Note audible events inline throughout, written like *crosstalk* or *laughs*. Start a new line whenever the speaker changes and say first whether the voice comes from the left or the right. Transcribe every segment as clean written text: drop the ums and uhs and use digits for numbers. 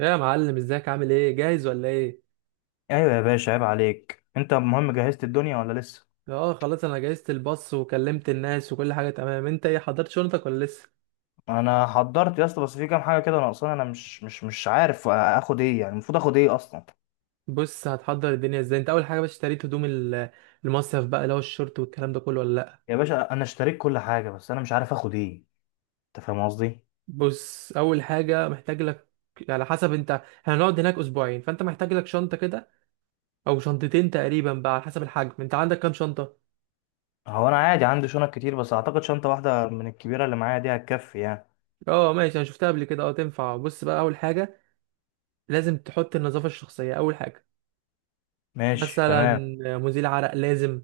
right: يا معلم ازيك عامل ايه؟ جاهز ولا ايه؟
left: ايوه يا باشا، عيب عليك. انت المهم جهزت الدنيا ولا لسه؟
right: اه خلاص، انا جهزت الباص وكلمت الناس وكل حاجه تمام. انت ايه، حضرت شنطتك ولا لسه؟
left: انا حضرت يا اسطى، بس في كام حاجه كده ناقصاني. انا مش عارف اخد ايه، يعني المفروض اخد ايه اصلا؟
right: بص هتحضر الدنيا ازاي. انت اول حاجه، بس اشتريت هدوم المصيف بقى، اللي هو الشورت والكلام ده كله ولا لا؟
left: يا باشا انا اشتريت كل حاجه، بس انا مش عارف اخد ايه. انت فاهم قصدي؟
right: بص اول حاجه محتاج لك، على حسب، انت هنقعد هناك اسبوعين فانت محتاج لك شنطه كده او شنطتين تقريبا بقى على حسب الحجم. انت عندك كام شنطه؟
left: هو انا عادي عندي شنط كتير، بس اعتقد شنطه واحده من الكبيره اللي معايا دي هتكفي يعني.
right: اه ماشي، انا شفتها قبل كده، اه تنفع. بص بقى، اول حاجه لازم تحط النظافه الشخصيه اول حاجه،
left: ماشي
right: مثلا
left: تمام.
right: مزيل عرق لازم.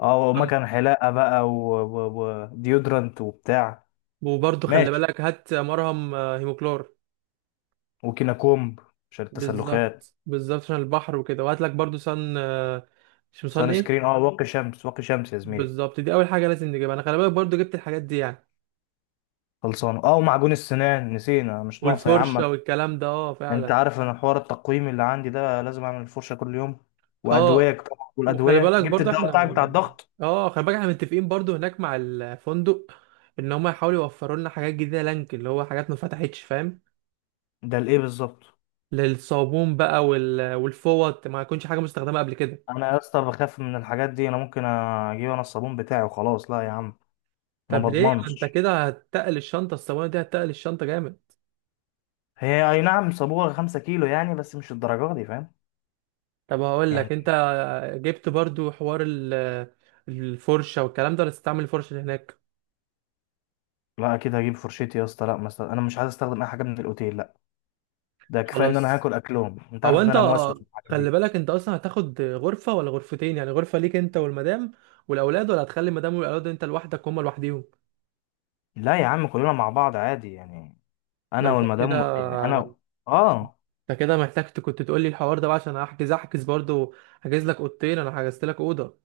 left: اه، ومكان حلاقه بقى وديودرنت وبتاع.
right: وبرضه خلي
left: ماشي.
right: بالك هات مرهم هيموكلور.
left: وكينا كومب. عشان التسلخات.
right: بالظبط بالظبط، عشان البحر وكده. وهات لك برضه صن مش صن
left: سان
right: ايه.
left: سكرين، واقي شمس، واقي شمس يا زميلي.
right: بالظبط، دي اول حاجه لازم نجيبها. انا خلي بالك برضه جبت الحاجات دي يعني
left: خلصانه، اه، ومعجون السنان نسينا، مش ناقصه يا عم.
right: والفرشه والكلام ده، اه
left: انت
right: فعلا.
left: عارف ان حوار التقويم اللي عندي ده لازم اعمل الفرشه كل يوم. وادويه
right: اه،
left: طبعا،
right: وخلي
left: والادويه
right: بالك
left: جبت
right: برضه
left: الدواء
right: احنا،
left: بتاعك بتاع الضغط.
right: اه خلي بالك احنا متفقين برضه هناك مع الفندق ان هم يحاولوا يوفروا لنا حاجات جديده، لانك اللي هو حاجات ما فتحتش، فاهم؟
left: ده لايه بالظبط؟
right: للصابون بقى والفوط، ما يكونش حاجه مستخدمه قبل كده.
left: انا يا اسطى بخاف من الحاجات دي، انا ممكن اجيب انا الصابون بتاعي وخلاص. لا يا عم. ما
right: طب ليه، ما انت
left: بضمنش.
right: كده هتتقل الشنطه، الصواني دي هتتقل الشنطه جامد.
left: هي اي نعم، صابوها 5 كيلو يعني، بس مش الدرجه دي، فاهم؟
right: طب هقول لك انت،
left: يعني.
right: جبت برضو حوار الفرشه والكلام ده ولا تستعمل الفرشه اللي هناك؟
left: لا، اكيد هجيب فرشتي يا اسطى. لا، مثلا انا مش عايز استخدم اي حاجه من الاوتيل، لا. ده كفايه ان انا
right: خلاص.
left: هاكل اكلهم، انت
right: هو
left: عارف ان
right: انت
left: انا موسوس في الحاجات
right: خلي
left: دي.
right: بالك انت اصلا هتاخد غرفه ولا غرفتين؟ يعني غرفه ليك انت والمدام والاولاد، ولا هتخلي المدام والاولاد انت لوحدك هما لوحديهم؟
left: لا يا عم، كلنا مع بعض عادي يعني.
right: ده
left: انا
right: انت كده،
left: والمدام يعني، انا. اه.
right: انت كده محتاج كنت تقول لي الحوار ده بقى عشان احجز، احجز برضو. هحجز لك اوضتين، انا حجزت لك اوضه.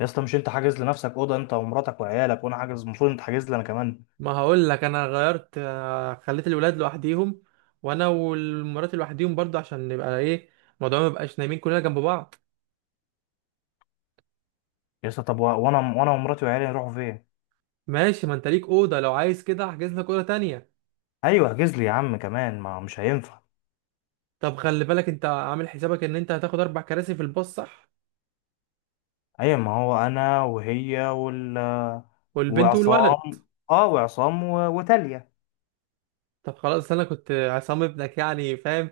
left: يا اسطى، مش انت حاجز لنفسك اوضه انت ومراتك وعيالك؟ وانا حاجز، المفروض انت حاجز لي انا كمان.
right: ما هقول لك انا غيرت خليت الولاد لوحديهم وانا والمرات لوحديهم برضه، عشان نبقى ايه، الموضوع ما يبقاش نايمين كلنا جنب بعض.
left: يا اسطى طب وانا ومراتي وعيالي نروحوا فين؟
right: ماشي، ما انت ليك اوضه. لو عايز كده احجز لك اوضه تانية.
left: ايوه احجز لي يا عم كمان، ما مش هينفع.
right: طب خلي بالك انت عامل حسابك ان انت هتاخد اربع كراسي في الباص، صح؟
left: ايوه ما هو انا وهي وال.
right: والبنت والولد.
left: وعصام وتالية.
right: طب خلاص، انا كنت عصام ابنك يعني، فاهم؟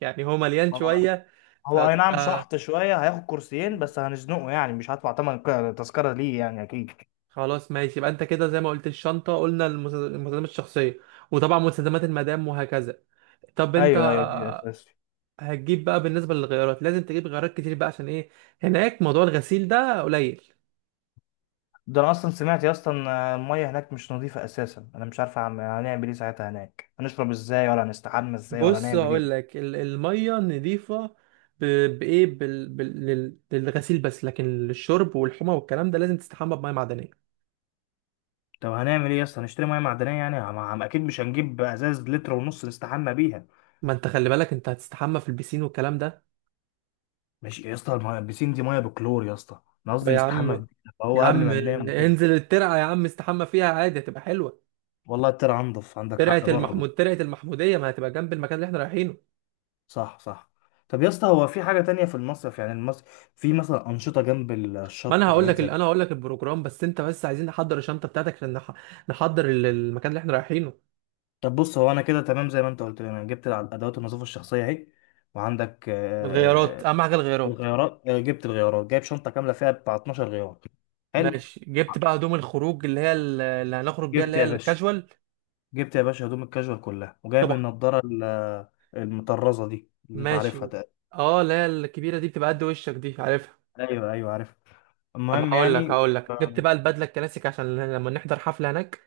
right: يعني هو مليان
left: هو.
right: شويه
left: هو اي
right: فكنت
left: نعم، شحط شويه هياخد 2 كرسي بس هنزنقه يعني، مش هدفع تمن تذكره ليه يعني اكيد.
right: خلاص ماشي. يبقى انت كده زي ما قلت الشنطه، قلنا المستلزمات الشخصيه وطبعا مستلزمات المدام وهكذا. طب انت
left: ايوه ايوه دي اساس.
right: هتجيب بقى بالنسبة للغيارات، لازم تجيب غيارات كتير بقى، عشان ايه، هناك موضوع الغسيل ده قليل.
left: ده انا اصلا سمعت يا اسطى ان الميه هناك مش نظيفه اساسا. انا مش عارف هنعمل ايه ساعتها هناك، هنشرب ازاي ولا هنستحمى ازاي ولا
right: بص
left: هنعمل
right: هقول
left: ايه؟
right: لك، المية نضيفة، ب- بإيه بال... بال... لل- للغسيل بس، لكن للشرب والحمى والكلام ده لازم تستحمى بمية معدنية.
left: طب هنعمل ايه يا اسطى؟ هنشتري ميه معدنيه يعني، عم اكيد مش هنجيب ازاز لتر ونص نستحمى بيها.
right: ما انت خلي بالك انت هتستحمى في البسين والكلام ده.
left: ماشي يا اسطى، الميه البسين دي ميه بكلور يا اسطى، انا
right: طب
left: قصدي
right: يا عم،
left: نستحمى في بيتنا، فهو
right: يا
left: قبل
right: عم،
left: ما ننام وكده.
right: انزل الترعة يا عم، استحمى فيها عادي، هتبقى حلوة.
left: والله طلع انضف، عندك
right: ترعة
left: حق برضه.
right: ترعة المحمودية، ما هتبقى جنب المكان اللي احنا رايحينه.
left: صح صح. طب يا اسطى، هو في حاجه تانية في المصيف يعني؟ المصيف في مثلا انشطه جنب
right: ما انا
left: الشط
right: هقول
left: وحاجات
right: لك ال-
left: زي.
right: انا هقول لك البروجرام، بس انت، بس عايزين نحضر الشنطه بتاعتك عشان نحضر المكان اللي احنا رايحينه.
left: طب بص، هو انا كده تمام زي ما انت قلت لي، انا جبت ادوات النظافه الشخصيه اهي. وعندك
right: الغيارات اهم حاجه، الغيارات.
left: الغيارات، جبت الغيارات جايب شنطه كامله فيها بتاع 12 غيار. حلو.
right: ماشي جبت بقى هدوم الخروج، اللي هنخرج بيها،
left: جبت
right: اللي هي
left: يا باشا.
right: الكاجوال.
left: جبت يا باشا هدوم الكاجوال كلها، وجايب
right: طبعا.
left: النضاره المطرزه دي اللي انت عارفها
right: ماشي.
left: تقريبا.
right: اه اللي هي الكبيره دي، بتبقى قد وشك، دي عارفها.
left: ايوه ايوه عارف.
right: طب
left: المهم
right: هقول لك
left: يعني.
right: هقول لك جبت
left: آه،
right: بقى البدله الكلاسيك، عشان لما نحضر حفله هناك.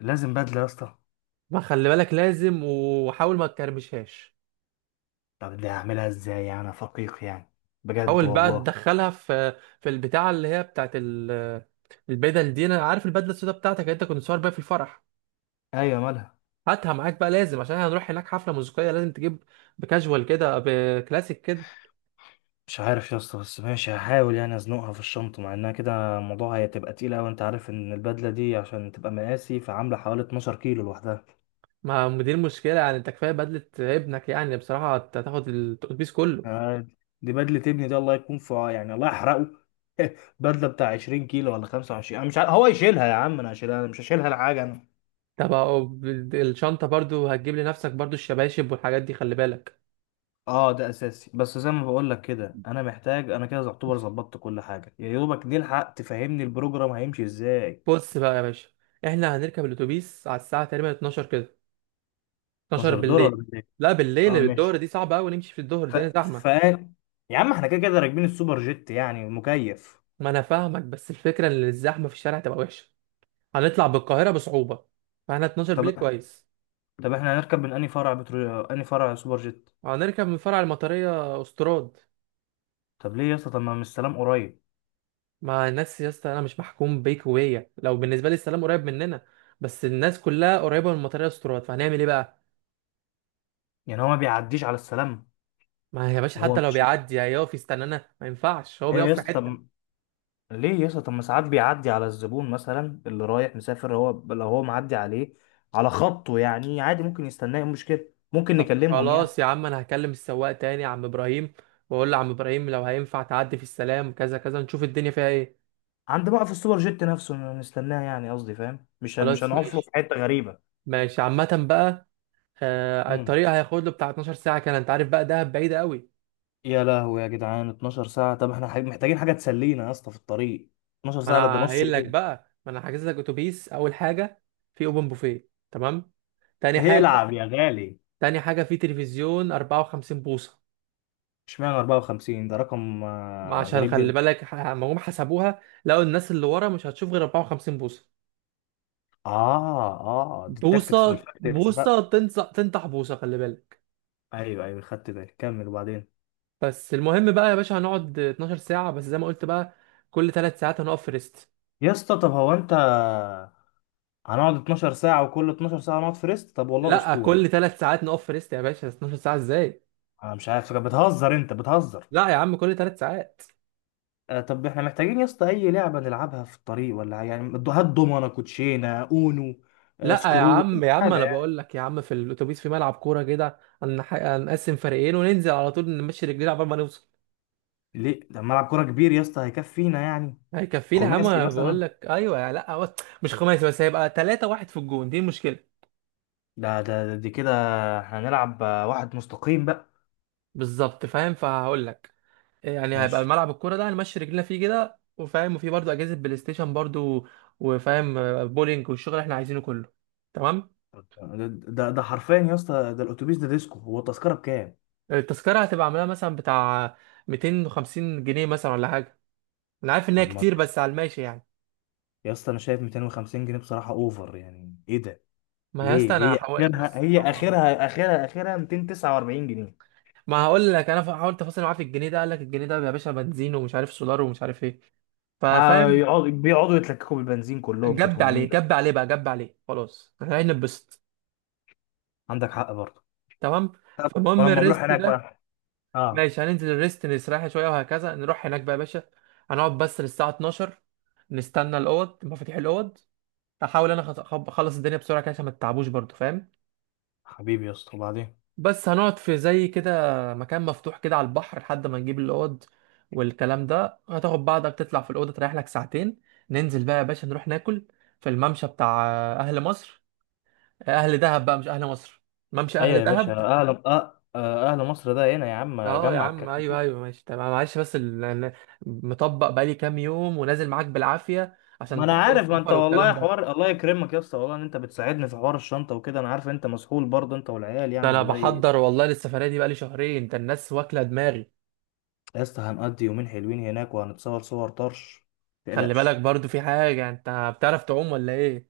left: لازم بدله يا اسطى.
right: ما خلي بالك لازم، وحاول ما تكرمشهاش.
left: طب دي هعملها ازاي يعني، أنا فقيق يعني، بجد
right: حاول بقى
left: والله.
right: تدخلها في البتاعه اللي هي بتاعت البدل دي. انا عارف البدله السوداء بتاعتك اللي انت كنت صور بيها في الفرح،
left: ايوه مالها.
right: هاتها معاك بقى لازم، عشان هنروح هناك حفله موسيقيه لازم تجيب بكاجوال كده، بكلاسيك كده.
left: مش عارف يا اسطى، بس ماشي هحاول يعني ازنقها في الشنطة، مع انها كده الموضوع هتبقى تقيلة، وانت عارف ان البدلة دي عشان تبقى مقاسي فعاملة حوالي 12 كيلو لوحدها.
right: ما دي المشكله يعني، انت كفايه بدله ابنك، يعني بصراحه هتاخد الاتوبيس كله.
left: آه، دي بدلة ابني دي، الله يكون في يعني الله يحرقه. *laughs* بدلة بتاع 20 كيلو ولا 25، انا مش عارف. هو يشيلها يا عم؟ انا هشيلها، انا مش هشيلها لحاجة انا.
right: طب أهو، الشنطه برضو هتجيب لنفسك برضو الشباشب والحاجات دي، خلي بالك.
left: اه ده اساسي، بس زي ما بقول لك كده انا محتاج، انا كده يعتبر ظبطت كل حاجة، يا دوبك نلحق. تفهمني البروجرام هيمشي ازاي؟
right: بص بقى يا باشا، احنا هنركب الاتوبيس على الساعه تقريبا 12 كده، 12
left: 12 دولار
right: بالليل.
left: ولا ايه؟
right: لا بالليل،
left: اه
right: الظهر
left: ماشي.
right: دي صعبة قوي نمشي في الظهر
left: ف...
right: دي،
left: ف...
right: زحمة.
left: يا عم احنا كده كده راكبين السوبر جيت يعني مكيف.
right: ما انا فاهمك، بس الفكرة ان الزحمة في الشارع تبقى وحشة، هنطلع بالقاهرة بصعوبة، فاحنا 12 بالليل
left: طب.
right: كويس.
left: طب احنا هنركب من انهي فرع انهي فرع سوبر جيت؟
right: هنركب من فرع المطرية استراد.
left: طب ليه يا اسطى؟ طب ما من السلام قريب.
right: مع الناس يا اسطى، انا مش محكوم بيكوية، لو بالنسبة لي السلام قريب مننا بس الناس كلها قريبة من المطرية استراد، فهنعمل ايه بقى.
left: يعني هو ما بيعديش على السلام؟
right: ما يا باشا،
left: هو
right: حتى لو
left: ماشي.
right: بيعدي هيقف يستنانا، ما ينفعش، هو
left: ايوه
right: بيقف
left: يا
right: في
left: اسطى
right: حتة.
left: طب. ليه يا اسطى؟ طب ما ساعات بيعدي على الزبون مثلا اللي رايح مسافر، هو لو هو معدي عليه على خطه يعني عادي ممكن يستناه، إيه المشكله؟ ممكن
right: طب
left: نكلمهم يعني.
right: خلاص يا عم، انا هكلم السواق تاني يا عم ابراهيم، واقول له عم ابراهيم لو هينفع تعدي في السلام كذا كذا، نشوف الدنيا فيها ايه.
left: عند موقف السوبر جيت نفسه نستناه يعني قصدي، فاهم؟ مش
right: خلاص
left: هنقف له في
right: ماشي.
left: حته غريبه.
right: ماشي عامة بقى، آه
left: مم.
right: الطريق هياخد له بتاع 12 ساعة كان، انت عارف بقى، دهب بعيدة قوي.
left: يا لهوي يا جدعان، 12 ساعة؟ طب احنا محتاجين حاجة تسلينا يا اسطى في الطريق، 12
right: ما
left: ساعة، ده
right: انا
left: نص
right: قايل لك
left: يوم.
right: بقى، ما انا حاجز لك اتوبيس، اول حاجة في اوبن بوفيه، تمام. تاني
left: ايه،
right: حاجة،
left: العب يا غالي.
right: تاني حاجة، في تلفزيون 54 بوصة.
left: اشمعنى 54؟ ده رقم
right: ما عشان
left: غريب
right: خلي
left: جدا.
right: بالك، ما هم حسبوها لقوا الناس اللي ورا مش هتشوف غير 54 بوصة.
left: اه اه، دي التاكتكس
right: بوصة
left: والفاكتكس
right: بوصة
left: بقى.
right: تنصح تنطح بوصة، خلي بالك.
left: ايوه ايوه خدت بالي، كمل وبعدين.
right: بس المهم بقى يا باشا، هنقعد 12 ساعة بس زي ما قلت بقى، كل ثلاث ساعات هنقف في ريست.
left: يا اسطى طب هو انت. هنقعد 12 ساعة وكل 12 ساعة نقعد في ريست؟ طب والله
right: لا
left: اسطوري.
right: كل ثلاث ساعات نقف في ريست يا باشا، 12 ساعة ازاي؟
left: انا مش عارف، بتهزر انت، بتهزر.
right: لا يا عم، كل ثلاث ساعات.
left: آه، طب احنا محتاجين يا اسطى اي لعبة نلعبها في الطريق، ولا يعني هات دومنة كوتشينة اونو.
right: لا يا
left: سكرو اي
right: عم يا عم انا
left: حاجة.
right: بقول لك يا عم، في الاتوبيس في ملعب كورة كده، هنقسم فريقين وننزل على طول نمشي رجلينا عبال ما نوصل.
left: ليه؟ ده ملعب كوره كبير يا اسطى، هيكفينا يعني؟
right: هيكفينا يا عم،
left: خماسي
right: انا بقول
left: مثلا.
right: لك ايوه. لا هو مش خماسي بس، هيبقى ثلاثة واحد في الجون، دي المشكلة.
left: دي كده. احنا هنلعب واحد مستقيم بقى.
right: بالظبط، فاهم، فهقول لك، يعني هيبقى
left: ماشي.
right: ملعب الكوره ده هنمشي رجلينا فيه كده، وفاهم، وفي برضه اجهزه بلاي ستيشن برضه، وفاهم بولينج والشغل اللي احنا عايزينه كله، تمام.
left: ده حرفيا يا اسطى، ده الاتوبيس ده ديسكو. هو التذكره بكام؟
right: التذكره هتبقى عاملاها مثلا بتاع 250 جنيه مثلا، ولا حاجه. انا عارف ان هي
left: طب ما.
right: كتير بس على الماشي يعني.
left: يا اسطى انا شايف 250 جنيه بصراحه اوفر، يعني ايه ده؟
right: ما يا اسطى،
left: ليه؟
right: انا
left: هي
right: هحاول،
left: اخرها
right: بص
left: هي
right: طبعا.
left: اخرها اخرها اخرها 249 جنيه.
right: ما هقول لك انا حاولت افاصل معاه في الجنيه ده، قال لك الجنيه ده يا باشا بنزين، ومش عارف سولار، ومش عارف ايه، ففاهم.
left: بيقعدوا يتلككوا بالبنزين، كلهم كانت
right: جب
left: هم
right: عليه،
left: نيله.
right: جب عليه بقى، جب عليه، خلاص احنا هنتبسط،
left: عندك حق برضه.
right: تمام.
left: طب.
right: فالمهم
left: ولما نروح
right: الريست
left: هناك
right: ده،
left: بقى. اه.
right: ماشي هننزل الريست نستريح شويه وهكذا، نروح هناك بقى يا باشا، هنقعد بس للساعه 12، نستنى الاوض، مفاتيح الاوض. هحاول انا اخلص الدنيا بسرعه كده، عشان ما تتعبوش برضو، فاهم.
left: حبيبي يا اسطى، وبعدين.
right: بس هنقعد في زي كده مكان مفتوح كده على البحر، لحد ما نجيب الاوض والكلام ده. هتاخد بعضك تطلع في الاوضه تريح لك ساعتين، ننزل بقى يا باشا نروح ناكل في الممشى بتاع اهل مصر، اهل دهب بقى مش اهل مصر، ممشى
left: ايوه
right: اهل
left: يا باشا،
right: دهب.
left: اهل أه... آه، اهل مصر ده هنا. يا عم
right: اه يا
left: اجمع
right: عم
left: الكلام
right: ايوه
left: كده.
right: ايوه ماشي تمام، معلش بس مطبق بقالي كام يوم ونازل معاك بالعافيه،
left: ما
right: عشان
left: انا
right: تحضير
left: عارف، ما انت
right: السفر والكلام
left: والله
right: ده.
left: حوار الله يكرمك يا اسطى، والله ان انت بتساعدني في حوار الشنطه وكده. انا عارف انت مسحول برضه، انت والعيال
right: ده
left: يعني،
right: انا
left: والله
right: بحضر والله للسفريه دي بقالي شهرين، انت الناس واكله دماغي.
left: يا اسطى هنقضي يومين حلوين هناك، وهنتصور صور طرش. ما
right: خلي بالك
left: تقلقش.
right: برضو، في حاجه، انت بتعرف تعوم ولا ايه؟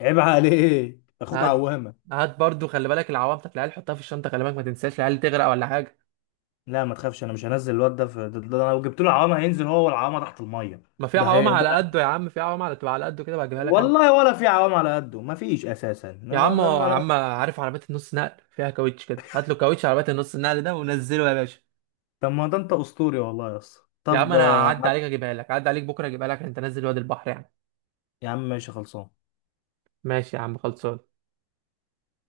left: عيب عليك، اخوك
right: هات
left: عوامه.
right: هات برضو، خلي بالك العوام بتاعت العيال حطها في الشنطه، خلي بالك ما تنساش العيال تغرق ولا حاجه.
left: لا ما تخافش، انا مش هنزل الواد ده في ده. أنا لو جبت له عوامه هينزل هو والعوامه تحت الميه.
right: ما في
left: ده
right: عوام
left: هي ده-
right: على قده يا عم، في عوام على تبقى على قده كده، بجيبها لك انا.
left: والله ولا في عوام على قده، ما فيش اساسا.
right: يا عم يا عم عارف عربيه النص نقل فيها كاوتش كده، هات له كاوتش عربيه النص النقل ده ونزله يا باشا.
left: طب ما ده انت اسطوري والله يا اسطى.
right: يا عم
left: طب،
right: انا هعدي عليك اجيبها لك، هعدي عليك بكره اجيبها لك، انت نازل وادي البحر يعني.
left: يا عم ماشي خلصان.
right: ماشي يا عم خلصان.